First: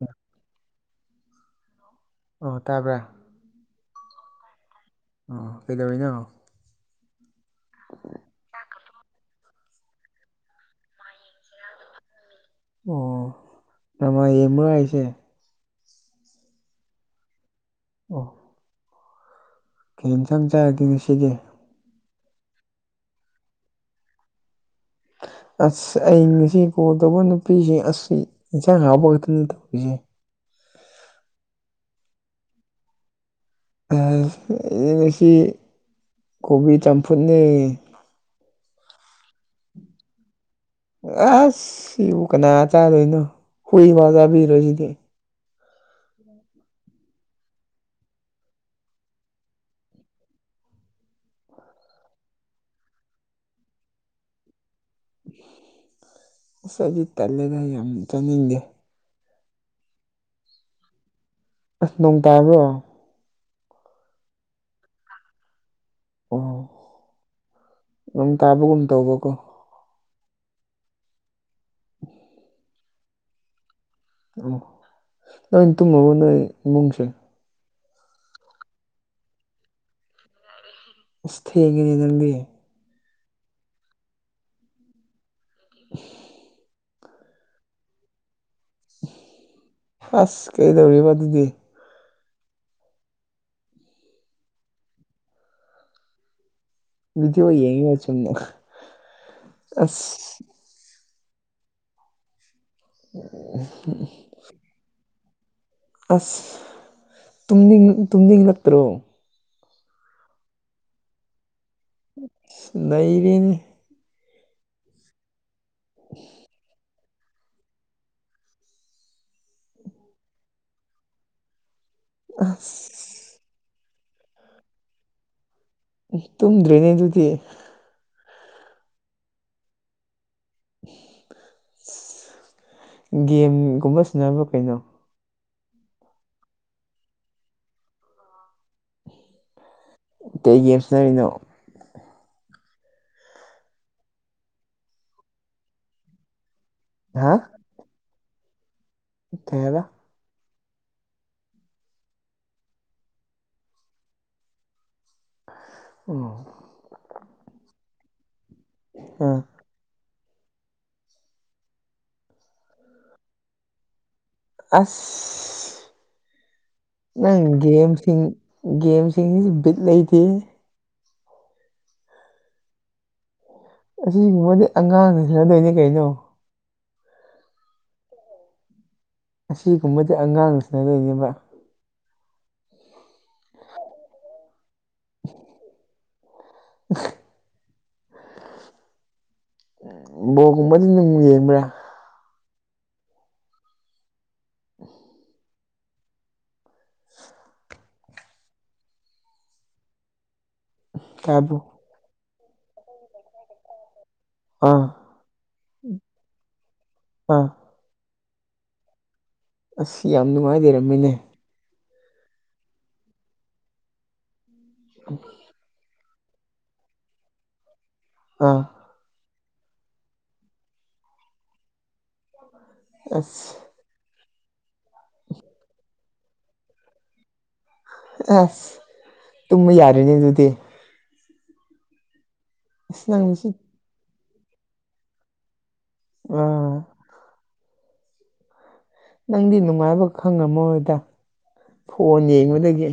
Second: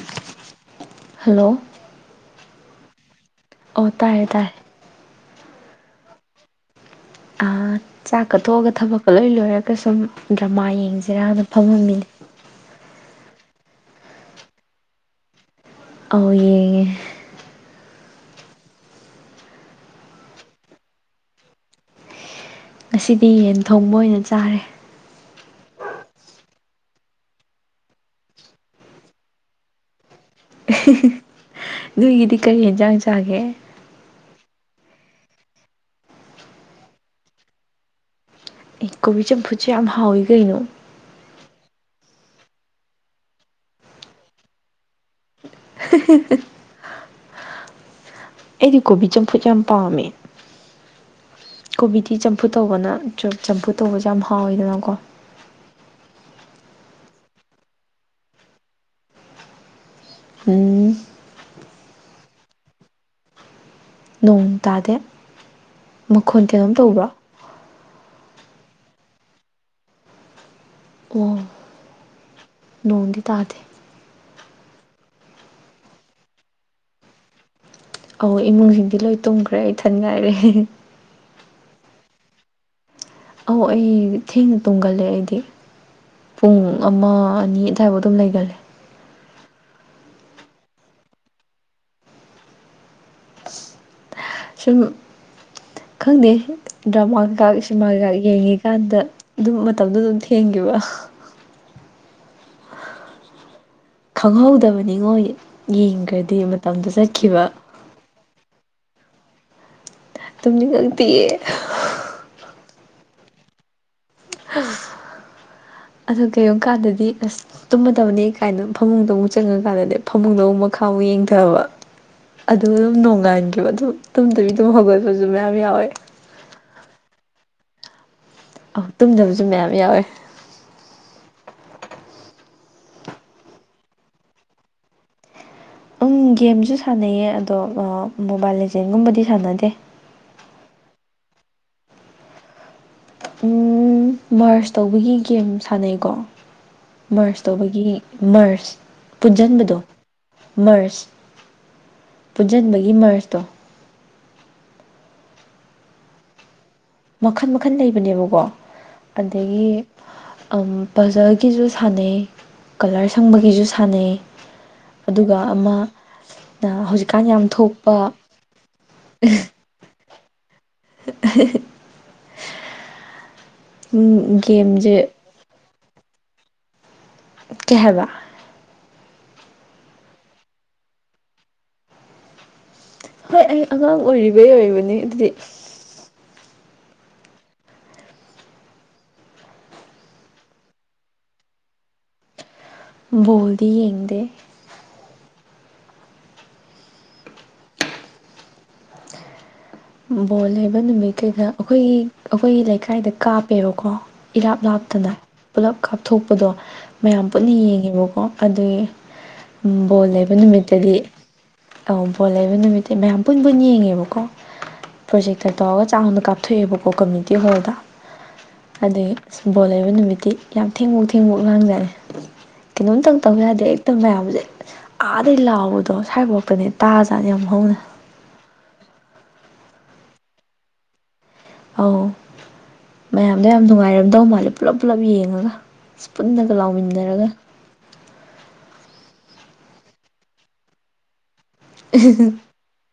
ꯎ ꯍꯜꯂꯣ ꯑꯣ ꯇꯥꯕ꯭ꯔꯥ ꯑꯣ ꯇꯥꯏꯌꯦ ꯇꯥꯏ ꯑꯣ ꯀꯩꯗꯧꯔꯤꯅꯣ ꯆꯥꯛ ꯀꯊꯣꯛꯑꯒ ꯊꯕꯛꯀ ꯂꯣꯏ ꯂꯣꯏꯔꯒ ꯁꯨꯝ ꯗ꯭ꯔꯃꯥ ꯌꯦꯡꯁꯤꯔꯅ ꯐꯝꯃꯝꯃꯤꯅꯦ ꯑꯣ ꯅꯃ ꯑꯦꯃ ꯍꯥꯏꯁꯦ ꯑꯧ ꯌꯦꯡꯉꯦ ꯑꯣ ꯀꯝ ꯆꯪꯖꯔꯒꯦ ꯉꯁꯤꯗꯤ ꯉꯁꯤꯗꯤ ꯌꯦꯟ ꯊꯣꯡꯕ ꯑꯣꯏꯅ ꯆꯥꯔꯦ ꯑꯁ ꯑꯩ ꯉꯁꯤ ꯀꯣꯜ ꯇꯧꯕ ꯅꯨꯄꯤꯁꯤꯡ ꯑꯁ ꯏꯟꯁꯥꯡ ꯍꯥꯞꯄ ꯈꯛꯇꯅꯤ ꯇꯧꯔꯤꯁꯦ꯫ ꯑꯍꯝꯍꯝ ꯅꯣꯏꯒꯤꯗꯤ ꯀꯔꯤ ꯍꯦꯟꯖꯥꯡ ꯆꯥꯒꯦ? ꯑꯁ ꯁꯤ ꯀꯣꯕꯤ ꯆꯝꯐꯨꯠꯅꯤ ꯑꯦ ꯀꯣꯕꯤ ꯆꯝꯐꯨꯠꯁꯦ ꯌꯥꯝ ꯍꯥꯎꯋꯤ ꯀꯩꯅꯣ ꯑꯁ ꯁꯤꯕꯨ ꯀꯅꯥ ꯆꯥꯗꯣꯏꯅꯣ ꯍꯨꯏꯕ ꯆꯥꯕꯤꯔꯣꯏꯁꯤꯅꯦ ꯍꯥ ꯑꯩꯗꯤ ꯀꯣꯕꯤ ꯆꯝꯐꯨꯠ ꯌꯥꯝ ꯄꯥꯝꯃꯦ ꯀꯣꯕꯤꯗꯤ ꯆꯝꯐꯨ ꯇꯧꯕꯅ ꯆꯝꯐꯨ ꯇꯧꯕꯁꯦ ꯌꯥꯝ ꯍꯥꯎꯋꯤꯗꯅꯀꯣ ꯑꯁ ꯑꯗꯨ ꯇꯜꯂꯦꯗ ꯌꯥꯝ ꯆꯅꯤꯡꯗꯦ? ꯎꯝ ꯑꯁ ꯅꯣꯡ ꯇꯥꯕ꯭ꯔꯣ? ꯅꯣꯡ ꯇꯥꯗꯦ ꯃꯈꯣꯟ ꯀꯩꯅꯣꯝ ꯇꯧꯕ꯭ꯔꯣ ꯅꯝ ꯇꯥꯕꯒ ꯎꯟ ꯇꯕꯣ ꯑꯣ ꯅꯣꯡꯗꯤ ꯇꯥꯗꯦ ꯑꯣ ꯅꯣꯏ ꯇꯨꯝꯃꯕ ꯅꯣꯏ ꯏꯃꯨꯡꯁꯤꯡ ꯑꯧ ꯏꯃꯨꯡꯁꯤꯡꯗꯤ ꯂꯣꯏ ꯇꯨꯝꯈ꯭ꯔꯦ ꯑꯩ ꯊꯟ ꯉꯥꯏꯔꯦ ꯑꯁ ꯊꯦꯡꯉꯤꯅꯦ ꯅꯪꯗꯤ ꯑꯧ ꯑꯩ ꯊꯦꯡꯅ ꯇꯣꯡꯒꯜꯂꯦ ꯑꯩꯗꯤ ꯄꯨꯡ ꯄꯨꯡ ꯑꯃ ꯑꯅꯤ ꯑꯗꯨꯋꯥ ꯐꯥꯎ ꯑꯗꯨꯝ ꯂꯩꯒꯜꯂꯦ ꯑꯁ! ꯀꯩꯗꯧꯔꯤꯕ ꯑꯗꯨꯗꯤ ꯁꯨꯝ ꯈꯪꯗꯦ ꯗ꯭ꯔꯃꯥ ꯀꯩꯀꯥ ꯚꯤꯗꯤꯑꯣ ꯁꯤꯅꯦꯃꯥ ꯌꯦꯡꯉꯤꯔ ꯀꯩꯀꯥ ꯆꯨꯝꯅ ꯌꯦꯡꯉꯤꯀꯥꯟꯗ ꯑꯗꯨꯝ ꯃꯇꯝꯗꯣ ꯑꯗꯨꯝ ꯑꯁ ꯊꯦꯡꯈꯤꯕ ꯍꯥ ꯎꯝ ꯈꯪꯍꯧꯗꯕꯅꯤꯉꯣ ꯌꯦꯡꯈ꯭ꯔꯗꯤ ꯑꯁ ꯃꯇꯝꯗꯨ ꯆꯠꯈꯤꯕ꯫ ꯇꯨꯝꯅꯤꯡ ꯇꯨꯝꯅꯤꯡꯂꯛꯇ꯭ꯔꯣ꯫ ꯇꯨꯝꯅꯤꯡ ꯉꯛꯇꯤꯌꯦ꯫ ꯅꯩꯔ‌ꯦꯅ‌ꯦ꯫ ꯑꯗꯨ ꯀꯩꯒꯨꯝꯕ ꯀꯥꯟꯗꯗꯤ ꯑꯁ꯫ ꯇꯨꯝꯃꯗꯕꯅꯦ ꯀꯥꯏꯅ ꯐꯃꯨꯡꯗ ꯑꯃꯨꯛ ꯆꯪꯉꯀꯥꯟꯗꯗꯤ ꯐꯃꯨꯡꯗ ꯑꯃꯨꯛ ꯃꯈꯥ ꯑꯃꯨꯛ ꯌꯦꯡꯊꯕ꯫ ꯑꯗꯨ ꯑꯗꯨꯝ ꯑꯁ ꯅꯣꯡꯉꯥꯟꯈꯤꯕ ꯑꯗꯨꯝ ꯇꯨꯝ ꯇꯕꯤ ꯑꯗꯨꯝ ꯍꯧꯒꯠꯄꯁꯨ ꯃꯌꯥꯝ ꯌꯥꯎꯋꯦ꯫ ꯑꯦ ꯇꯨꯝꯗ꯭ꯔꯦꯅꯦ ꯑꯗꯨꯗꯤ꯫ ꯑꯧ ꯇꯨꯝꯗꯕꯁꯨ ꯃꯌꯥꯝ ꯌꯥꯎꯋꯦ꯫ ꯒꯦꯝꯒꯨꯝꯕ ꯁꯥꯟꯅꯕ꯭ꯔꯣ ꯀꯩꯅꯣ? ꯎꯝ ꯒꯦꯝꯁꯨ ꯁꯥꯟꯅꯩꯌꯦ ꯑꯗꯣ ꯃꯣꯕꯥꯏꯜ ꯂꯦꯖꯦꯟꯒꯨꯝꯕꯗꯤ ꯁꯥꯟꯅꯗꯦ ꯇꯇꯩ ꯦꯝꯁꯅꯃꯤꯅꯣ [unintelligible] ꯍꯝ ꯃꯥꯁ ꯇꯧꯕꯒꯤ ꯒꯦꯝ ꯁꯥꯟꯅꯩꯀꯣ ꯍꯥ ꯃꯥꯁ ꯇꯧꯕꯒꯤ ꯃꯔꯁ ꯀꯩ ꯄꯨꯟꯁꯤꯟꯕꯗꯣ ꯍꯥꯏꯕ ꯃꯔꯁ ꯄꯨꯟꯁꯤꯟꯕꯒꯤ ꯃꯔꯁꯇꯣ ꯎ ꯃꯈꯟ ꯃꯈꯟ ꯂꯩꯕꯅꯦꯕꯀꯣ ꯑꯥ ꯑꯗꯒꯤ ꯑꯄꯖꯜꯒꯤꯁꯨ ꯁꯥꯟꯅꯩ, ꯀꯂꯔ ꯁꯪꯕꯒꯤꯁꯨ ꯁꯥꯟꯅꯩ꯫ ꯑꯗꯨꯒ ꯑꯃ꯫ ꯑꯁ ꯅꯪ ꯒꯦꯝꯁꯤꯡ ꯒꯦꯝꯁꯤꯡꯁꯤ ꯕꯤꯠ ꯂꯩꯇꯦꯍ‌ꯦ꯫ ꯎꯝ ꯒꯦꯝꯖ‌ꯦ꯫ ꯐꯥꯖꯗꯣꯏꯅꯦ ꯀꯩꯅꯣ꯫ ꯀꯩ ꯍꯥꯏꯕ꯫ ꯑꯁꯤꯒꯨꯝꯕꯗꯤ ꯑꯉꯥꯡꯅ ꯁꯥꯟꯅꯗꯣꯏꯅꯦꯕ꯫ ꯍꯣꯏ ꯑꯩ ꯑꯉꯥꯡ ꯑꯣꯏꯔꯤꯕꯩ ꯑꯣꯏꯕꯅꯤ ꯑꯗꯨꯗꯤ꯫ [unintelligible] ꯕꯣꯜꯒꯨꯝꯕꯗꯤ ꯑꯗꯨꯝ ꯌꯦꯡꯕ꯭ꯔꯥ꯫ ꯕꯣꯜꯗꯤ ꯌꯦꯡꯗꯦ꯫ ꯕꯣꯜ ꯂꯩꯕ ꯅꯨꯃꯤꯠ ꯀꯩꯗ ꯀꯥꯕꯨ ꯑꯩꯈꯣꯏꯒꯤ ꯑꯩꯈꯣꯏꯒꯤ ꯂꯩꯀꯥꯏꯗ ꯀꯥꯞꯄꯦꯕꯀꯣ꯫ ꯏꯔꯥꯞ ꯑꯥ ꯂꯥꯞꯇꯅ ꯄꯨꯂꯞ ꯀꯥꯞꯊꯣꯛꯄꯗꯣ ꯃꯌꯥꯝ ꯑꯥ ꯄꯨꯟꯅ ꯌꯦꯡꯉꯦꯕꯀꯣ꯫ ꯑꯗꯨꯒꯤ ꯑꯁ ꯕꯣꯜ ꯌꯥꯝ ꯂꯩꯕ ꯅꯨꯡꯉꯥꯏ ꯅꯨꯃꯤꯠꯇꯗꯤ꯫ ꯂꯩꯔꯝꯃꯤꯅꯦ ꯑꯪ ꯕꯣꯜ ꯂꯩꯕ ꯅꯨꯃꯤꯠꯇ ꯃꯌꯥꯝ ꯄꯨꯟ ꯄꯨꯟ ꯌꯦꯡꯉꯦꯕꯀꯣ ꯄ꯭ꯔꯣꯖꯦꯛꯇ ꯇꯧꯔꯒ ꯆꯥꯎꯅ ꯀꯥꯞꯊꯣꯛꯑꯦꯕꯀꯣ ꯀꯝꯃ꯭ꯌꯇꯤ ꯍꯣꯜꯗ꯫ ꯑꯥ꯫ ꯑꯗꯤꯒꯤ ꯕꯣꯜ ꯂꯩꯕ ꯅꯨꯃꯤꯠꯇꯤ ꯌꯥꯝ ꯊꯦꯡꯕꯣꯛ ꯊꯦꯡꯕꯣꯛ ꯂꯥꯡꯖꯥꯠꯅꯤ꯫ ꯀꯩꯅꯣꯝꯇꯪ ꯇꯧ ꯑꯁ ꯌꯥꯗꯦ ꯍꯦꯛꯇ ꯃꯌꯥꯝꯁꯦ ꯑꯥꯗꯩ ꯂꯥꯎꯕꯗꯣ ꯁ꯭ꯋꯥꯏꯐꯥꯎ ꯄꯅꯦ ꯇꯥꯖꯥꯠꯅꯤ ꯌꯥꯝ ꯍꯧꯅ꯫ ꯑꯦꯐ꯫ ꯇꯨꯝꯕ ꯌꯥꯔꯦꯅꯤ ꯑꯗꯨꯗꯤ꯫ ꯑꯧ ꯑꯁ ꯃꯌꯥꯝꯗꯣ ꯅꯪꯁꯤ ꯌꯥꯝ ꯅꯨꯡꯉꯥꯏꯔꯝꯗꯧ ꯃꯥꯜꯂꯦ ꯄꯨꯂꯞ ꯄꯨꯂꯞ ꯌꯦꯡꯉꯒ꯫ ꯑꯁ ꯄꯨꯟꯅꯒ ꯑꯥ ꯂꯥꯎꯃꯤꯟꯅꯔꯒ꯫ ꯅꯪꯗꯤ ꯅꯨꯡꯉꯥꯏꯕ ꯈꯪꯉꯝꯃꯣꯏꯗ ꯐꯣꯟ ꯌꯦꯡꯕꯗꯒꯤ꯫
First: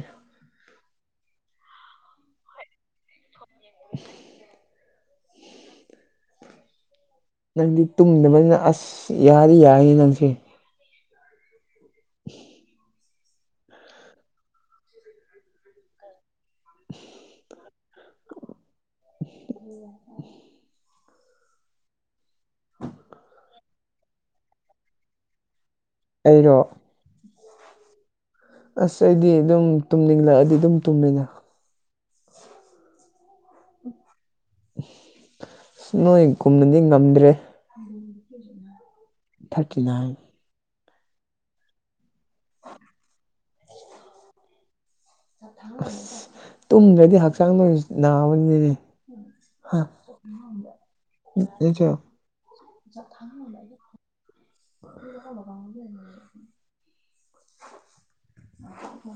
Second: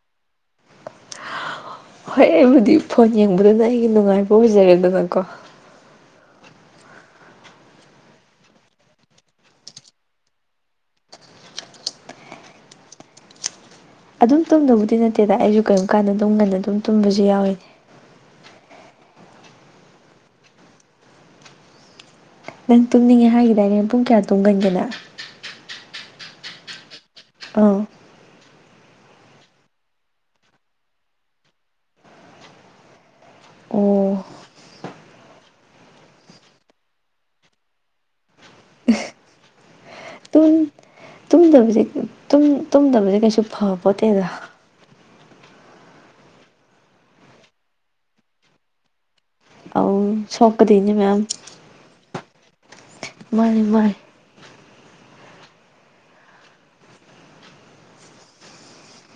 ꯍꯣꯏ ꯑꯩꯕꯨꯗꯤ ꯐꯣꯟ ꯌꯦꯡꯕꯗꯨꯅ ꯑꯩꯒꯤ ꯅꯨꯡꯉꯥꯏꯕ ꯑꯣꯏꯖꯔꯦꯗꯅꯀꯣ꯫ ꯅꯪꯗꯤ ꯇꯨꯝꯗꯕꯅꯤꯅ ꯑꯁ ꯌꯥꯗꯤ ꯌꯥꯏꯌꯦ ꯅꯪꯁꯦ꯫ [inaudible] ꯑꯗꯨꯝ ꯇꯨꯝꯗꯕꯨꯗꯤ ꯅꯠꯇꯦꯗ ꯑꯩꯁꯨ ꯀꯔꯤꯒꯨꯝꯕ ꯀꯥꯟꯗ ꯑꯗꯨꯝ ꯉꯟꯅ ꯑꯗꯨꯝ ꯇꯨꯝꯕꯁꯨ ꯌꯥꯎꯋꯤ꯫ [inaudible] ꯅꯪ ꯇꯨꯝꯅꯤꯡꯉꯦ ꯍꯥꯏꯈꯤꯗꯥꯏꯅꯦ ꯄꯨꯡ ꯀꯌꯥ ꯇꯨꯝꯒꯟꯒꯦꯅꯪ꯫ ꯑꯩꯔꯣ꯫ ꯑꯧ꯫ ꯑꯁ ꯑꯩꯗꯤ ꯑꯗꯨꯝ ꯇꯨꯝꯅꯤꯡꯂꯛꯑꯗꯤ ꯑꯗꯨꯝ ꯇꯨꯝꯃꯤꯅ ꯑꯣ ꯑꯁ ꯅꯣꯏ ꯀꯨꯝꯅꯗꯤ ꯉꯝꯗ꯭ꯔꯦ [inaudible] ꯊꯥꯔꯇꯤ ꯅꯥꯏꯟ ꯇꯨꯟ ꯇꯨꯝꯗꯕꯁꯦ ꯇꯨꯝꯇꯨꯝꯗꯕꯁꯦ ꯀꯩꯁꯨ ꯐꯄꯣꯠꯇꯦꯗ꯫ ꯑꯁ ꯇꯨꯝꯗ꯭ꯔꯗꯤ ꯍꯛꯆꯥꯡꯗ ꯅꯥꯕꯅꯤꯅꯦ ꯍꯥ ꯑꯧ ꯁꯣꯛꯀꯗꯣꯏꯅꯦ ꯃꯌꯥꯝ [unintelligible] ꯃꯥꯅꯤ ꯃꯥꯅꯤ꯫ [inaudible]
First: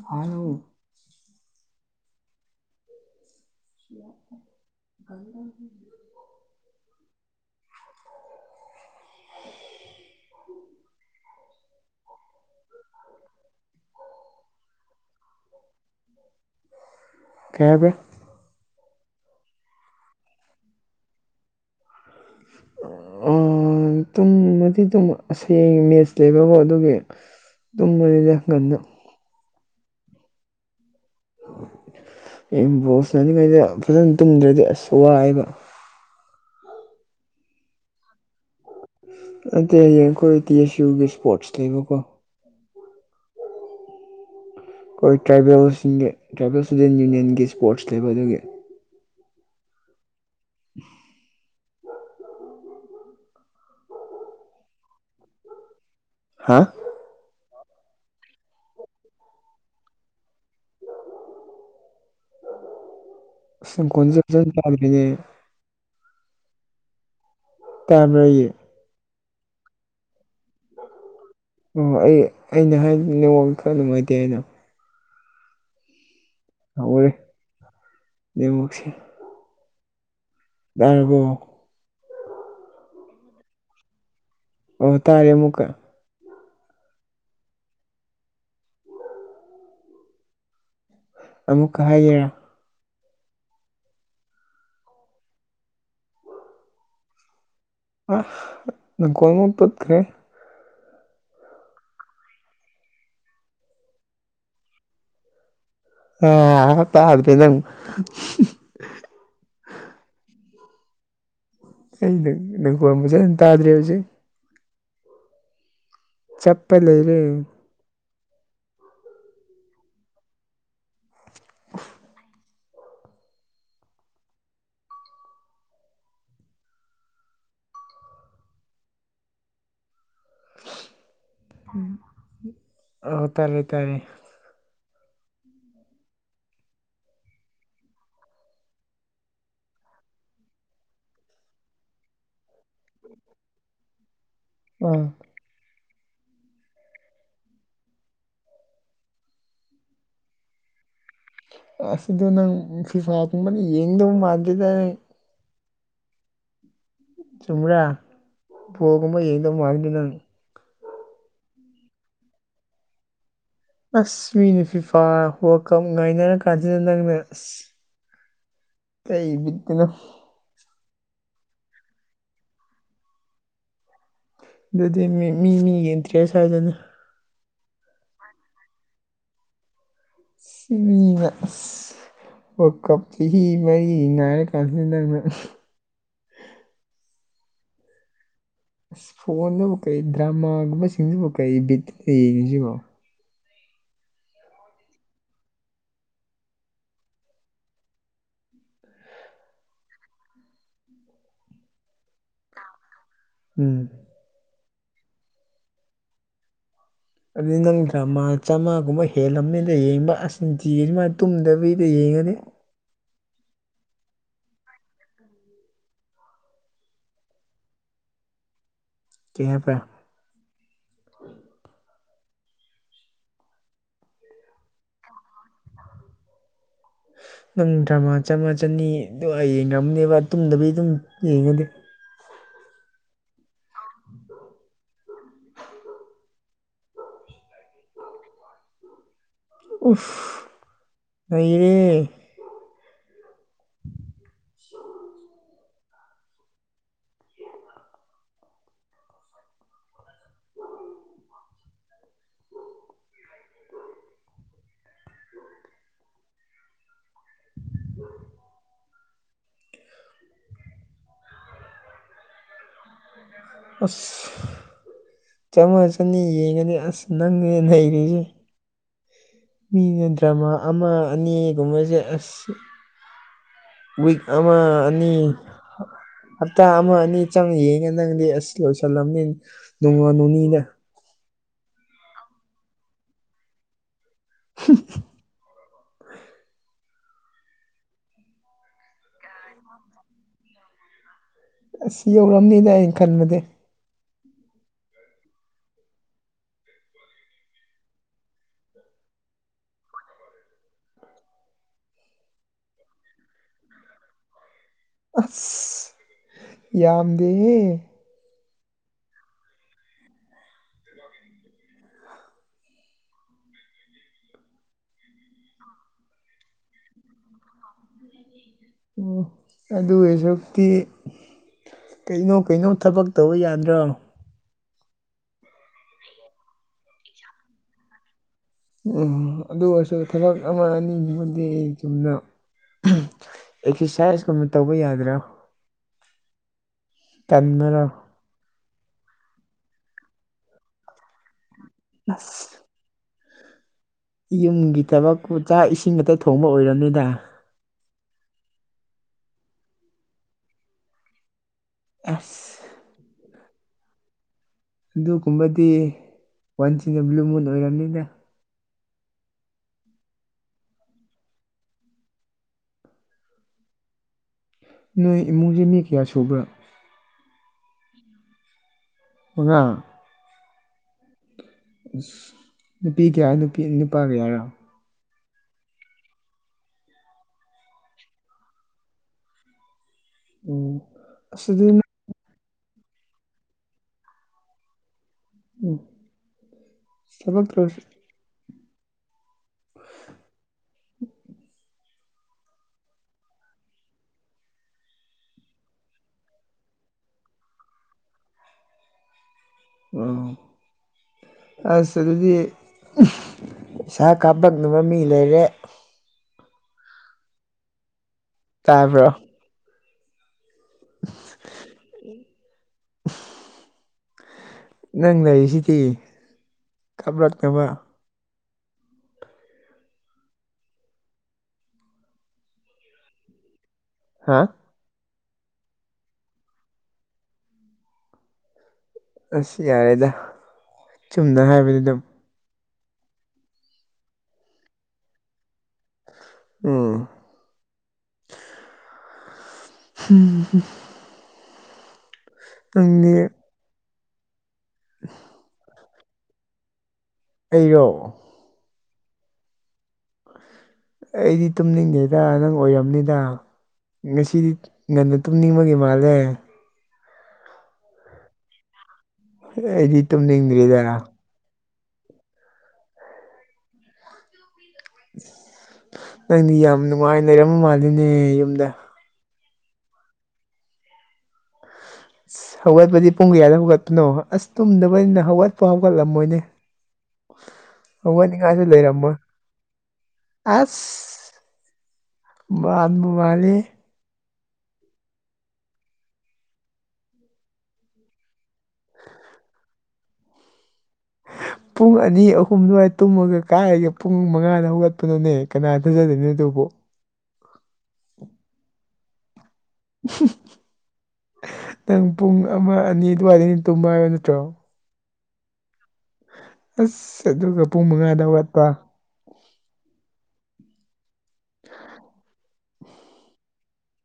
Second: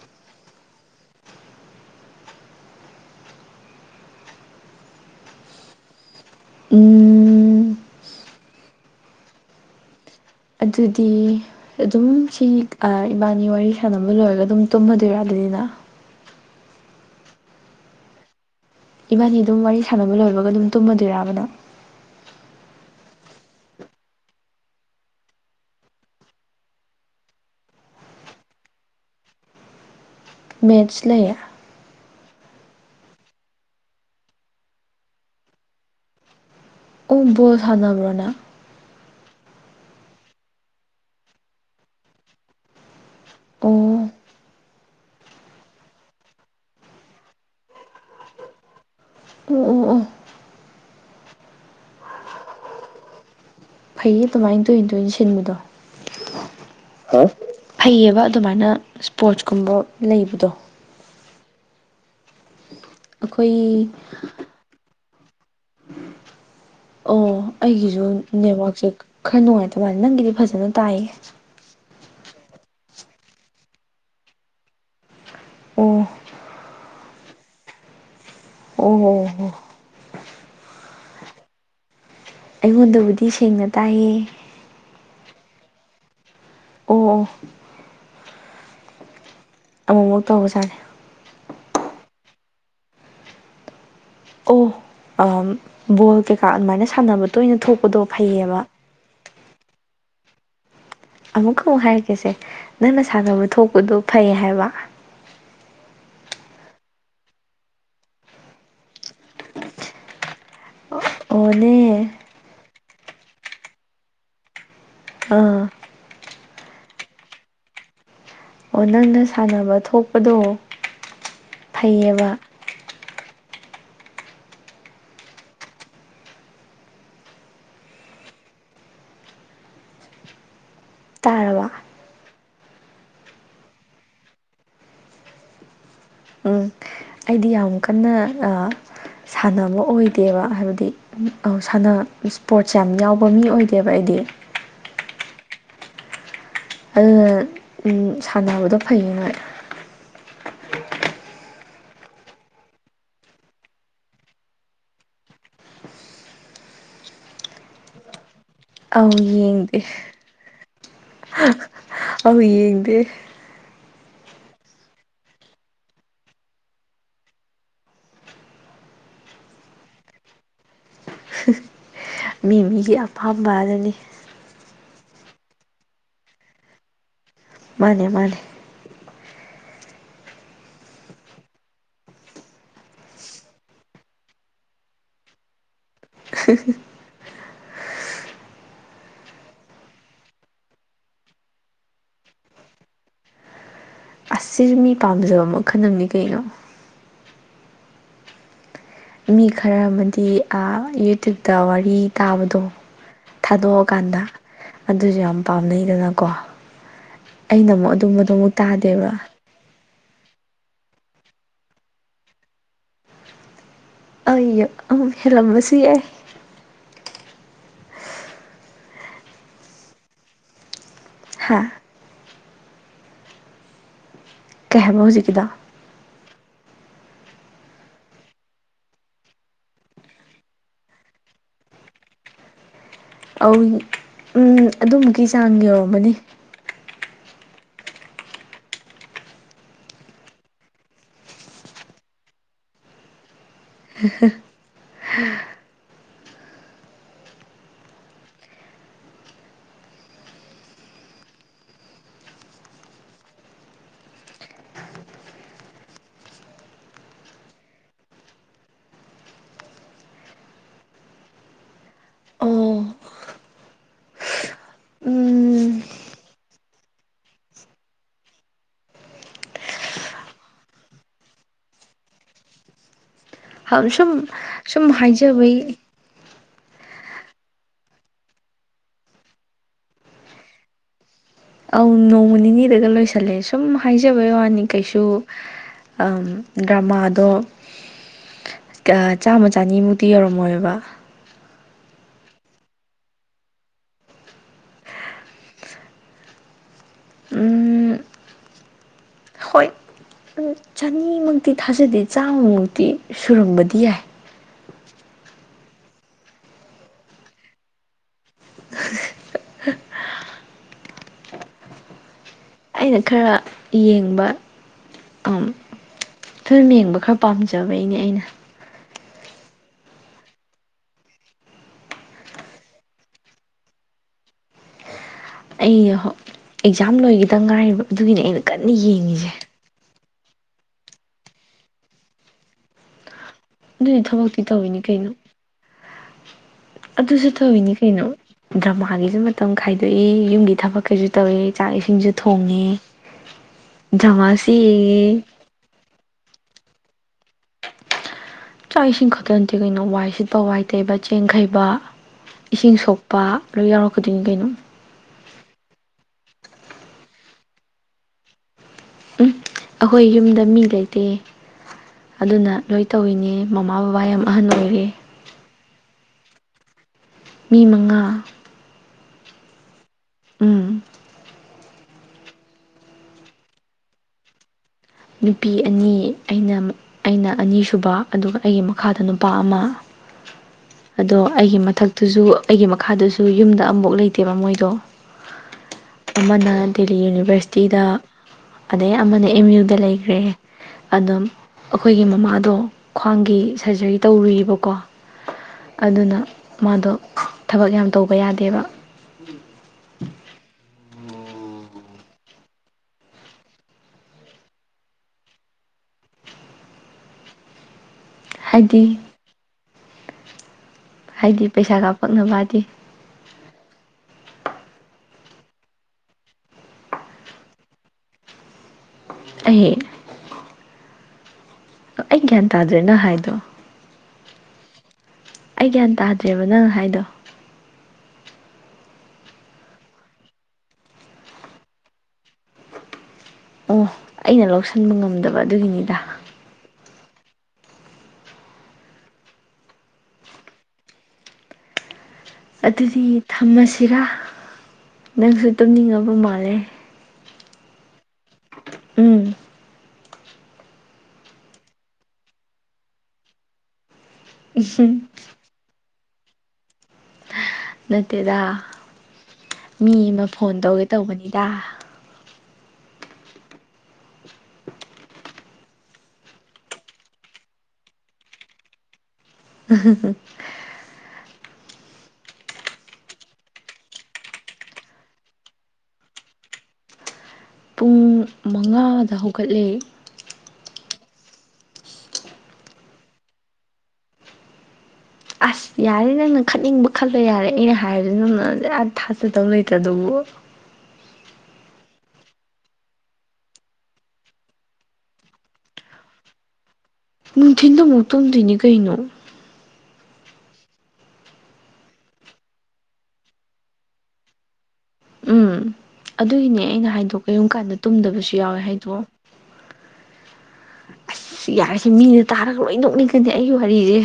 ꯍꯥꯜꯂꯣ꯫ ꯪ [inaudible] ꯎꯝ꯫ [inaudible] ꯑꯗꯨꯗꯤ꯫ ꯑꯗꯨꯝ ꯁꯤ ꯏꯕꯥꯅꯤ ꯋꯥꯔꯤ ꯁꯥꯟꯅꯕ ꯂꯣꯏꯔꯒ ꯑꯗꯨꯝ ꯇꯨꯝꯃꯗꯣꯏꯔꯥ ꯑꯗꯨꯗꯤ ꯅꯪ꯫ ꯀꯩ ꯍꯥꯏꯕꯔ꯫ ꯏꯕꯥꯅꯤ ꯑꯗꯨꯝ ꯋꯥꯔꯤ ꯁꯥꯟꯅꯕ ꯂꯣꯏꯕꯒ ꯑꯗꯨꯝ ꯇꯨꯝꯃꯗꯣꯏꯔꯕ ꯅꯪ [inaudible] ꯎꯝ ꯇꯨꯝꯃꯗꯤ ꯇꯨꯝ ꯑꯁꯤ ꯍꯌ‌ꯦꯡ ꯃꯦꯠꯆ ꯂꯩꯕ ꯑꯗꯨꯒꯤ ꯇꯨꯝꯃꯅꯤꯗ ꯉꯟꯅ ꯃꯦꯠꯁ ꯂꯩꯌꯦ꯫ ꯍꯌ‌ꯦꯡ ꯕꫭꯜ ꯁꯥꯟꯅ ꯅꯤꯉꯥꯏꯅ ꯐꯖꯅ ꯇꯨꯝꯗ꯭ꯔꯗꯤ ꯑꯁ ꯋꯥꯏꯌꯦꯕ ꯑꯣꯕꯣꯜ ꯁꯥꯟꯅꯕ꯭ꯔꯣ ꯅꯪ ꯑꯇꯩ ꯍꯌꯦꯡ ꯑꯩꯈꯣꯏ ꯇꯤ ꯑꯦꯁ ꯌꯨꯒꯤ ꯏꯁꯄꯣꯔꯠꯁ ꯂꯩꯕꯀꯣ ꯑꯣ ꯑꯩꯈꯣꯏ ꯇ꯭ꯔꯥꯏꯕꯦꯜꯁꯤꯡꯒꯤ ꯇ꯭ꯔꯥꯏꯕꯦꯜ ꯏꯁꯇꯨꯗꯦꯟ ꯌꯨꯅꯤꯌꯟꯒꯤ ꯁ꯭ꯄꯣꯔꯠꯁ ꯂꯩꯕ ꯑꯗꯨꯒꯤ ꯎ ꯑꯣ ꯑꯣ [inaudible] ꯐꯩꯌꯦ ꯑꯗꯨꯃꯥꯏꯅ ꯇꯣꯏꯅ ꯇꯣꯏꯅ ꯁꯤꯟꯕꯗꯣ ꯍꯥ ꯑꯣ ꯐꯩꯌꯦꯕ ꯑꯗꯨꯃꯥꯏꯅ ꯏꯁ꯭ꯄꯣꯔꯠꯁ ꯀꯨꯝꯕ ꯂꯩꯕꯗꯣ ꯑꯩꯈꯣꯏ [unintelligible] ꯑꯣ ꯑꯩꯒꯤꯁꯨ ꯇꯥꯕ꯭ꯔꯥ ꯑꯩꯒꯤ ꯅꯦꯠꯋꯥꯔꯛꯁꯦ ꯈꯔ ꯅꯨꯡꯉꯥꯏꯇꯕ ꯃꯜꯂꯦ ꯅꯪꯒꯤꯗꯤ ꯐꯖꯅ ꯇꯥꯏꯌꯦ ꯑꯣ ꯑꯩ ꯑꯩꯅ ꯍꯥꯏ ꯅꯉꯣꯟ ꯈꯔ ꯅꯨꯡꯉꯥꯏꯇꯦ ꯍꯥꯏꯅ ꯑꯣ ꯍꯧꯒꯔꯦ ꯅꯣꯠꯋꯥꯔꯛꯁꯦ ꯑꯣ ꯍꯣ ꯇꯥꯔꯕꯣ ꯑꯩꯉꯣꯟꯗꯕꯨꯗꯤ ꯁꯦꯡꯅ ꯇꯥꯏꯌꯦ ꯑꯣ ꯇꯥꯔꯦ ꯑꯃꯨꯛꯀ ꯑꯣ ꯑꯣ ꯑꯃꯨꯛ ꯑꯃꯨꯛ ꯇꯧꯕ ꯁꯥꯥꯔꯦ ꯑꯃꯨꯛꯀ ꯍꯥꯏꯌꯦ ꯑꯣ ꯑꯝ ꯕꯣꯜ ꯀꯩꯀꯥ ꯑꯗꯨꯃꯥꯏꯅ ꯁꯥꯟꯅꯕ ꯇꯣꯏꯅ ꯊꯣꯛ ꯑ ꯅꯪ ꯀꯣꯜ ꯑꯃꯨꯛ ꯇꯠꯈ꯭ꯔꯦ ꯑꯃꯨꯛꯀ ꯑꯃꯨꯛ ꯍꯥꯏꯔꯛꯀꯦꯁꯦ ꯅꯪꯅ ꯁꯥꯟꯅꯕ ꯊꯣꯛꯄꯗꯣ ꯐꯩ ꯍꯥꯏꯕ ꯑ ꯇꯥꯗ꯭ꯔꯦ ꯅꯪ ꯑꯣꯂꯦ ꯀꯩꯅ ꯅꯈꯣꯜ ꯐꯖꯅ ꯇꯥꯗ꯭ꯔꯦ ꯍꯧꯖꯤꯛ ꯑꯥ ꯆꯞꯄ ꯂꯩꯔꯦ ꯑꯣ ꯅꯪꯅ ꯁꯥꯟꯅꯕ ꯊꯣꯛꯄꯗꯣ ꯐꯩꯌꯦꯕ ꯇꯥꯔꯕ ꯑꯣ ꯇꯔꯦ ꯇꯔꯦ ꯎꯝ ꯑꯩꯗꯤ ꯌꯥꯝ ꯀꯟꯅ ꯁꯥꯟꯅꯕ ꯑꯣꯏꯗꯦꯕ ꯍꯥꯏꯕꯗꯤ ꯑ ꯁꯥꯟꯅ ꯏꯁꯄꯣꯔꯠꯁ ꯌꯥꯝ ꯌꯥꯎꯕ ꯃꯤ ꯑꯣꯏꯗꯦꯕ ꯑꯩꯗꯤ ꯎꯝ ꯑꯗꯨꯅ ꯁꯥꯟꯅꯕꯗꯣ ꯐꯩꯌꯦ ꯅꯣꯏ ꯑꯁꯤꯗꯣ ꯅꯪ ꯐꯤꯐꯥ ꯀꯨꯝꯕꯗꯤ ꯌꯦꯡꯗꯧ ꯃꯥꯟꯗꯔ꯭ꯦꯗ ꯅꯪ ꯆꯨꯝꯔꯥ ꯑꯧ ꯐꯣꯜꯒꯨꯝꯕ ꯌꯦꯡꯗꯧ ꯌꯦꯡꯗꯦ ꯃꯥꯟꯗꯦ ꯅꯪ ꯑꯧ ꯌꯦꯡꯗꯦ ꯑꯁ ꯃꯤꯅ ꯐꯤꯐꯥ ꯋꯥꯔ꯭ꯜ ꯀꯞ ꯉꯥꯏꯅꯔ ꯀꯥꯟꯁꯤꯗ ꯅꯪꯅ ꯑꯁ ꯀꯩꯕꯤꯠꯇꯅꯣ ꯃꯤ ꯃꯤꯒꯤ ꯑꯄꯥꯝꯕ ꯑꯗꯨꯅꯤ ꯑꯗꯨꯗꯤ ꯃꯤ ꯃꯤ ꯃꯤꯒꯤ ꯏꯟꯇ꯭ꯔꯦꯁ ꯍꯥꯢꯗꯨꯅꯤ ꯃꯥꯅꯦ ꯃꯥꯅꯦ ꯁꯤꯕꯤꯅ ꯑꯁ [unintelligible] ꯑꯣ ꯀꯞ ꯆꯍꯤ ꯃꯔꯤ ꯉꯥꯏꯔ ꯀꯥꯟꯁꯤ ꯅꯪ [unintelligible] ꯐꯣꯟꯗꯕꯨ ꯀꯩ ꯗ꯭ꯔꯃꯥꯒꯨꯝꯕꯁꯤꯡꯁꯤꯕꯨ ꯀꯩ ꯕꯤꯠ ꯂꯩꯅꯤꯁꯤꯕꯣ ꯑꯁꯤ ꯁꯤꯁꯨ ꯃꯤ ꯄꯥꯝꯖꯕ ꯃꯈꯜ ꯑꯃꯅꯤ ꯀꯩꯅꯣ ꯃꯤ ꯈꯔ ꯑꯃꯗꯤ ꯑ ꯌꯨꯇ꯭ꯌꯨꯕꯇ ꯋꯥꯔꯤ ꯇꯥꯕꯗꯣ ꯎꯝ ꯊꯥꯗꯣꯛꯑꯀꯥꯟꯗ ꯑꯗꯨꯁꯨ ꯌꯥꯝ ꯄꯥꯝꯅꯩꯗꯅꯀꯣ ꯑꯗꯨꯗꯤ ꯅꯪ ꯑꯩꯅ ꯑꯃꯨꯛ ꯗ꯭ꯔꯃꯥ ꯑꯗꯨꯝꯕꯗꯣ ꯑꯃꯨꯛ ꯆꯥꯝꯃꯥꯒꯨꯝꯕ ꯇꯥꯗꯦꯕ ꯍꯦꯜꯂꯝꯅꯤꯗ ꯌꯦꯡꯕ ꯑꯁ ꯅꯨꯡꯇꯤꯒꯤ ꯑꯗꯨꯃꯥꯏ ꯇꯨꯝꯗꯕꯤꯗ ꯌꯦꯡꯉꯗꯤ ꯑꯩ ꯑꯍꯝ ꯍꯦꯜꯂꯝꯕꯁꯨ ꯌꯥꯏ [unintelligible] ꯍꯥꯥ ꯀꯩ ꯍꯥꯏꯕ ꯍꯧꯖꯤꯛꯀꯤꯗꯣ ꯅꯪ ꯗ꯭ꯔꯃꯥ ꯆꯥꯝꯃ ꯆꯅꯤ ꯑꯗꯨ ꯍꯌꯦꯡ ꯉꯝꯅꯦꯕ ꯇꯨꯝꯗꯕꯤ ꯑꯗꯨꯝ ꯌꯦꯡꯉꯗꯤ ꯑꯧ ꯎꯝ ꯑꯗꯨꯃꯨꯛꯀꯤ ꯆꯥꯡ ꯌꯧꯔꯝꯃꯅꯤ ꯎꯐ ꯑꯩꯔꯦ [unintelligible] ꯑꯝ ꯎ ꯑꯣ ꯑꯁ ꯎꯝ ꯆꯥꯝꯃꯉ ꯆꯅꯤ ꯌꯦꯡꯉꯅꯤ ꯑꯁ ꯅꯪꯅꯦ ꯅꯩꯔꯤꯖꯦ ꯃꯤꯅ ꯗ꯭ꯔꯃꯥ ꯑꯃ ꯑꯅꯤꯒꯨꯝꯕꯁꯦ ꯑꯁ ꯋꯤꯛ ꯁꯨꯝ ꯑꯃ ꯁꯨꯝ ꯑꯅꯤ ꯍꯥꯏꯖꯕꯩ ꯍꯞꯇꯥ ꯑꯃ ꯑꯅꯤ ꯆꯪꯉ ꯌꯦꯡꯉꯦ ꯅꯪꯗꯤ ꯑꯁ ꯂꯣꯏꯁꯜꯂꯝꯅꯤꯅꯦ ꯅꯣꯡꯃ ꯅꯣꯅꯤꯗ ꯑꯧ ꯅꯣꯡꯃ ꯅꯤꯅꯤꯗꯒ ꯂꯣꯏꯁꯤꯜꯂꯦ ꯁꯨꯝ ꯍꯥꯏꯖꯕꯩ ꯋꯥꯅꯤ ꯀꯩꯁꯨ ꯑꯝ ꯗ꯭ꯔꯃꯥꯗꯣ ꯀ ꯆꯥꯝꯃ ꯆꯅꯤꯃꯨꯛꯇꯤ ꯌꯧꯔꯝꯃꯣꯏꯕ ꯑꯁ ꯌꯧꯔꯝꯅꯤꯅ ꯑꯩꯅ ꯈꯟꯕꯗꯤ ꯎꯝ ꯗꯨꯃꯛꯇꯤ ꯊꯥꯖꯗꯦ ꯆꯥꯝꯃꯃꯨꯛꯇꯤ ꯁꯨꯔꯝꯕꯗꯤ ꯌꯥꯏ ꯑꯁ ꯌꯥꯝꯗꯦꯍꯦ ꯑꯩꯅ ꯈꯔ ꯌꯦꯡꯕ ꯐꯤꯂꯝ ꯌꯦꯡꯕ ꯈꯔ ꯄꯥꯝꯖꯕꯩꯅꯦ ꯑꯩꯅ ꯑꯣ ꯑꯗꯨ ꯑꯣꯏꯖꯨꯛꯇꯤ ꯀꯩꯅꯣ ꯀꯩꯅꯣ ꯊꯕꯛ ꯇꯧꯕ ꯌꯥꯗ꯭ꯔꯣ ꯑꯩꯩꯌꯣꯍꯣ ꯑꯦꯛꯖꯥꯝ ꯂꯣꯏꯒꯤꯗ ꯉꯥꯏꯔꯤꯕ ꯑꯗꯨꯒꯤꯅꯦ ꯑꯩꯅ ꯀꯟꯅ ꯌꯦꯡꯉꯤꯖꯦ ꯎꯝ ꯑꯗꯨ ꯑꯣꯏꯔꯁꯨ ꯊꯕꯛ ꯑꯃ ꯑꯅꯤꯗꯨꯃꯗꯤ ꯆꯨꯝꯅ ꯑꯗꯨꯗꯤ ꯊꯕꯛꯇꯤ ꯑꯦꯛꯁꯔꯁꯥꯏꯁꯀꯨꯝꯕ ꯇꯧꯕ ꯇꯧꯋꯤꯅꯤ ꯀꯩꯅꯣ ꯌꯥꯗ꯭ꯔꯣ ꯑꯗꯨꯁꯨ ꯇꯧꯋꯤꯅꯤ ꯇꯟꯕꯔꯣ ꯀꯩꯅꯣ ꯗ꯭ꯔꯃꯥꯒꯤꯁꯨ ꯃꯇꯝ ꯈꯥꯏꯗꯣꯛꯏ ꯌꯨꯝꯒꯤ ꯊꯕꯛ ꯀꯩꯁꯨ ꯇꯧꯋꯦ ꯆꯥꯛ ꯏꯁꯤꯡꯁꯨ ꯑꯁ ꯊꯣꯡꯉꯦ ꯗ꯭ꯔꯃꯥꯁꯨ ꯌꯨꯝꯒꯤ ꯌꯦꯡꯉꯦ ꯊꯕꯛꯄꯨ ꯆꯥꯛ ꯏꯁꯤꯡ ꯑꯇ ꯊꯣꯡꯕ ꯑꯣꯏꯔꯝꯅꯤꯗ ꯆꯥꯛ ꯏꯁꯤꯡ ꯈꯛꯇ ꯅꯠꯇꯦ ꯀꯩꯅꯣ ꯋꯥꯏ ꯁꯤꯠꯄ ꯋꯥꯏ ꯇꯩꯕ ꯆꯦꯡ ꯈꯩꯕ ꯑꯁ ꯏꯁꯤꯡ ꯁꯣꯛꯄ ꯂꯣꯏ ꯌꯥꯎꯔꯛꯀꯗꯣꯏꯅꯤ ꯀꯩꯅꯣ ꯑꯗꯨꯒꯨꯝꯕꯗꯤ ꯋꯥꯟꯁꯤꯅ ꯕ꯭ꯂꯨ ꯃꯨꯟ ꯑꯣꯏꯔꯕꯅꯤꯅ ꯎꯝ ꯑꯈꯣꯏ ꯌꯨꯝꯗ ꯃꯤ ꯂꯩꯇꯦ ꯑꯗꯨꯅ ꯂꯣꯏ ꯇꯧꯏꯤꯅꯦ ꯃꯃꯥ ꯕꯕꯥ ꯌꯥꯝ ꯑꯍꯟ ꯑꯣꯏꯔꯦ ꯅꯣꯏ ꯏꯃꯨꯡꯖꯦ ꯃꯤ ꯀꯌꯥ ꯁꯨꯕ꯭ꯔꯥ ꯃꯤ ꯃꯉꯥ ꯃꯉꯥ ꯎꯝ ꯑꯁ ꯅꯨꯄꯤ ꯀꯌꯥ ꯅꯨꯄꯤ ꯅꯨꯄꯥ ꯀꯌꯥꯔꯣ ꯅꯨꯄꯤ ꯑꯅꯤ ꯑꯩꯅ ꯑꯩꯅ ꯑꯅꯤꯁꯨꯕ ꯑꯗꯨꯒ ꯑꯩꯒꯤ ꯃꯈꯥꯗ ꯅꯨꯄꯥ ꯑꯃ ꯑꯣ ꯑꯗꯣ ꯑꯁ ꯑꯩꯒꯤ ꯑꯗꯨ ꯃꯊꯛ ꯑꯗꯨꯁꯨ ꯑꯩꯒꯤ ꯃꯈꯥꯗꯁꯨ ꯌꯨꯝꯗ ꯑꯝꯕꯧ ꯂꯩꯇꯦꯕ ꯃꯣꯏꯗꯣ ꯎꯝ ꯑꯃꯅ ꯗꯦꯜꯂꯤ ꯊꯕꯛ ꯇꯧꯔꯁꯤ ꯌꯨꯅꯤꯚꯔꯁꯤꯇꯤꯗ ꯑꯗꯩ ꯑꯃꯅ ꯑꯦꯝ ꯌꯨ ꯗ ꯂꯩꯈ꯭ꯔꯦ ꯑꯗꯨꯝ ꯑꯩꯈꯣꯏꯒꯤ ꯃꯃꯥꯗꯣ ꯈ꯭ꯋꯥꯡꯒꯤ ꯁꯔꯖꯔꯤ ꯇꯧꯔꯨꯕꯀꯣ ꯑꯗꯨꯅ ꯃꯥꯗꯣ ꯊꯕꯛ ꯌꯥꯝ ꯇꯧꯕ ꯌꯥꯗꯦꯕ ꯎꯝ ꯑꯁ ꯑꯗꯨꯗꯤ ꯄꯩꯁꯩꯥ ꯀꯥꯞꯄꯛꯅꯕ ꯃꯤ ꯂꯩꯔꯦ ꯍꯥꯏꯗꯤ ꯇꯥꯕ꯭ꯔꯣ ꯍꯥꯏꯗꯤ ꯄꯩꯁꯥ ꯀꯥꯞꯄꯛꯅꯕꯗꯤ ꯅꯪꯅ ꯑꯩꯁꯤꯗꯤ ꯀꯥꯞꯂꯛꯅꯕ ꯑ ꯑꯩ ꯒ꯭ꯌꯥꯟ ꯇꯥꯗ꯭ꯔꯦꯅ ꯍꯥꯏꯗꯣ ꯍꯥꯥ ꯑꯩ ꯒ꯭ꯌꯥꯟ ꯇꯥꯗ꯭ꯔꯦꯕ ꯅꯪ ꯍꯥꯏꯗꯣ ꯑꯁ ꯌꯥꯔꯦꯗ ꯆꯨꯝꯅ ꯍꯥꯏꯕꯗꯤ ꯑꯗꯨꯝ ꯑꯣ ꯑꯩꯅ ꯂꯧꯁꯟꯕ ꯉꯝꯗꯕ ꯑꯗꯨꯒꯤꯅꯤꯗ ꯎꯝ ꯍꯝꯝ ꯑꯗꯨꯗꯤ ꯅꯪꯗꯤ ꯊꯝꯃꯁꯤꯔꯥ ꯅꯪꯁꯨ ꯇꯨꯝꯅꯤꯡꯉꯕ ꯃꯥꯜꯂꯦ ꯑꯩꯌꯣ ꯎꯝ ꯑꯩꯗꯤ ꯇꯨꯝꯅꯤꯡꯉꯦꯗ ꯅꯪ ꯑꯣꯏꯔꯝꯅꯤꯗ ꯉꯁꯤꯗꯤ ꯉꯟꯅ ꯇꯨꯝꯅꯤꯡꯕꯒꯤ ꯃꯥꯜꯂꯦ ꯅꯠꯇꯦꯗ ꯃꯤ ꯑꯩꯗꯤ ꯑꯃ ꯐꯣꯟ ꯇꯨꯝꯅꯤꯡꯗ꯭ꯔꯤꯗ ꯇꯧꯒꯦ ꯇꯧꯕꯅꯤꯗ ꯅꯪꯗꯤ ꯌꯥꯝ ꯅꯨꯡꯉꯥꯏ ꯂꯩꯔꯝꯃ ꯃꯥꯜꯂꯤꯅꯦ ꯌꯨꯝꯗ ꯎꯝ ꯑꯁ ꯍꯧꯒꯠꯄꯗꯤ ꯄꯨꯡ ꯀꯌꯥꯗ ꯍꯧꯒꯠꯄꯅꯣ ꯑꯁ ꯇꯨꯝꯗꯕꯅꯤꯅ ꯍꯧꯒꯠꯄ ꯍꯧꯒꯠꯂꯝꯃꯣꯏꯅꯦ ꯄꯨꯡ ꯍꯧꯒꯠꯅꯤꯡꯉꯥꯏꯁꯨ ꯂꯩꯔꯝꯃꯣꯏ ꯃꯉꯥꯗ ꯍꯧꯒꯠꯂꯦ ꯑꯁ ꯃꯥꯟꯕꯨ ꯃꯥꯜꯂꯤ ꯍꯦ ꯑꯁ ꯌꯥꯔꯦ ꯅꯪꯅ ꯈꯠꯅꯤꯡꯕ ꯈꯜꯂꯣ ꯌꯥꯔꯦ ꯑꯩꯅ ꯍꯥꯏꯕꯗꯤ ꯅꯪꯅ ꯑꯥ ꯊꯥꯖꯗꯧ ꯂꯩꯇ꯭ꯔ ꯗꯨꯕꯨ [unintelligible] ꯄꯨꯡ ꯑꯅꯤ ꯑꯍꯨꯝ ꯑꯗꯨꯋꯥꯏ ꯇꯨꯝꯃꯒ ꯀꯥꯏꯔꯒ ꯄꯨꯡ ꯃꯉꯥꯗ ꯍꯧꯒꯠꯄꯅꯣꯅꯦ ꯀꯅꯥ ꯊꯖꯗꯣꯏꯅꯣ ꯑꯗꯨꯕꯨ ꯅꯨꯡꯊꯤꯟꯗ ꯑꯃꯨꯛ ꯇꯝꯗꯣꯏꯅꯤ ꯀꯩꯅꯣ ꯅꯪ ꯄꯨꯡ ꯑꯃ ꯑꯅꯤ ꯑꯗꯨꯋꯥꯏꯗꯒꯤ ꯇꯨꯝꯕ ꯍꯥꯏꯕ ꯅꯠꯇ꯭ꯔꯣ ꯎꯝ ꯑꯗꯨꯒꯤꯅꯦ ꯑꯩꯅ ꯍꯥꯏꯗꯣ ꯑꯁ ꯀꯔꯤꯒꯨꯝꯕ ꯑꯗꯨꯒ ꯀꯥꯟꯗ ꯄꯨꯡ ꯃꯉꯥꯗ ꯇꯨꯝꯗꯕꯁꯨ ꯌꯥꯎꯋꯦ ꯍꯧꯒꯠꯄ ꯍꯥꯏꯗꯣ ꯑꯁ ꯌꯥꯔꯁꯤ ꯃꯤꯅ ꯇꯥꯔꯒ ꯂꯣꯏ ꯅꯣꯛꯅꯤꯡꯒꯅꯤ ꯑꯩꯒꯤ ꯋꯥꯔꯤꯁꯦ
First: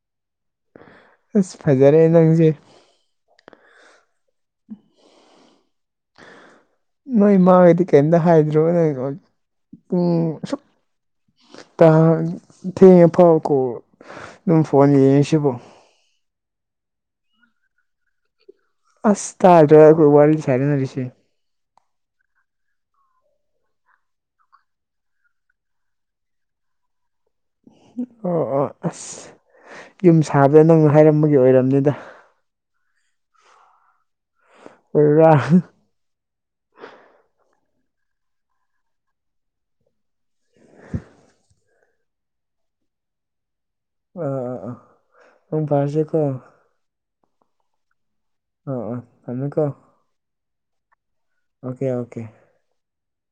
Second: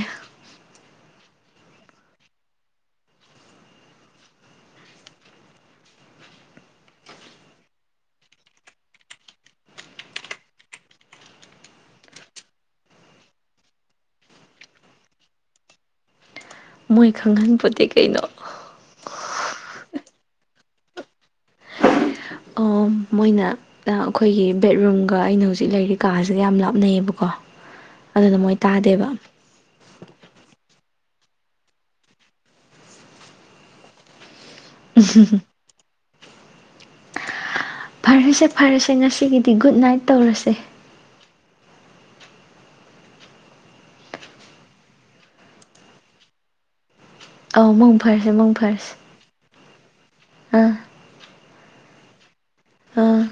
ꯑꯁ ꯐꯖꯔꯦ ꯅꯪꯁꯦ ꯅꯣꯏ ꯏꯃꯥꯈꯩꯗꯤ ꯀꯩꯝꯇ ꯍꯥꯏꯗ꯭ꯔꯣ ꯅ ꯎꯝ ꯊꯦꯡꯉꯦ ꯐꯥꯎꯀꯣ ꯑꯗꯨꯝ ꯐꯣꯟ ꯌꯦꯡꯉꯤꯁꯤꯕꯣ ꯃꯣꯏ ꯈꯪꯍꯟꯄꯣꯟꯇꯦ ꯀꯩꯅꯣ ꯑꯁ ꯇꯥꯔ ꯋꯥ ꯁꯔꯅ ꯂꯤꯁꯦ ꯑꯣ ꯃꯣꯏꯅ ꯑꯩꯈꯣꯏꯒꯤ ꯕꯦꯠꯔꯨꯝꯒ ꯑꯩꯅ ꯍꯧꯖꯤꯛ ꯂꯩꯔꯤ ꯀꯥꯁꯤꯒ ꯌꯥꯝ ꯂꯥꯞꯅꯩꯌꯦꯕꯀꯣ ꯑꯗꯨꯗ ꯑꯣ ꯃꯣꯏ ꯑꯣ ꯇꯥꯗꯦꯕ ꯑꯁ ꯌꯨꯝ ꯁꯥꯕꯗ ꯅꯪꯅ ꯍꯥꯏꯔꯝꯕꯒꯤ ꯑꯣꯏꯔꯕꯅꯤꯗ ꯑꯣꯏ ꯐꯔꯁꯦ ꯐꯔꯁꯦ ꯉꯁꯤꯒꯤꯗꯤ ꯒꯨꯗ ꯅꯥꯏꯠ ꯇꯧꯔꯁꯦ ꯑꯥ ꯑꯥ ꯑꯥ ꯃꯪ ꯐꯔꯁꯦꯀꯣ ꯑꯥꯎ ꯃꯪ ꯐꯔꯁꯦ ꯑꯥ ꯐꯔꯁꯦ ꯑꯥ ꯊꯥꯝꯃꯦꯀꯣ ꯑꯥ ꯑꯣꯀꯦ ꯑꯣꯀꯦ ꯑꯥꯝ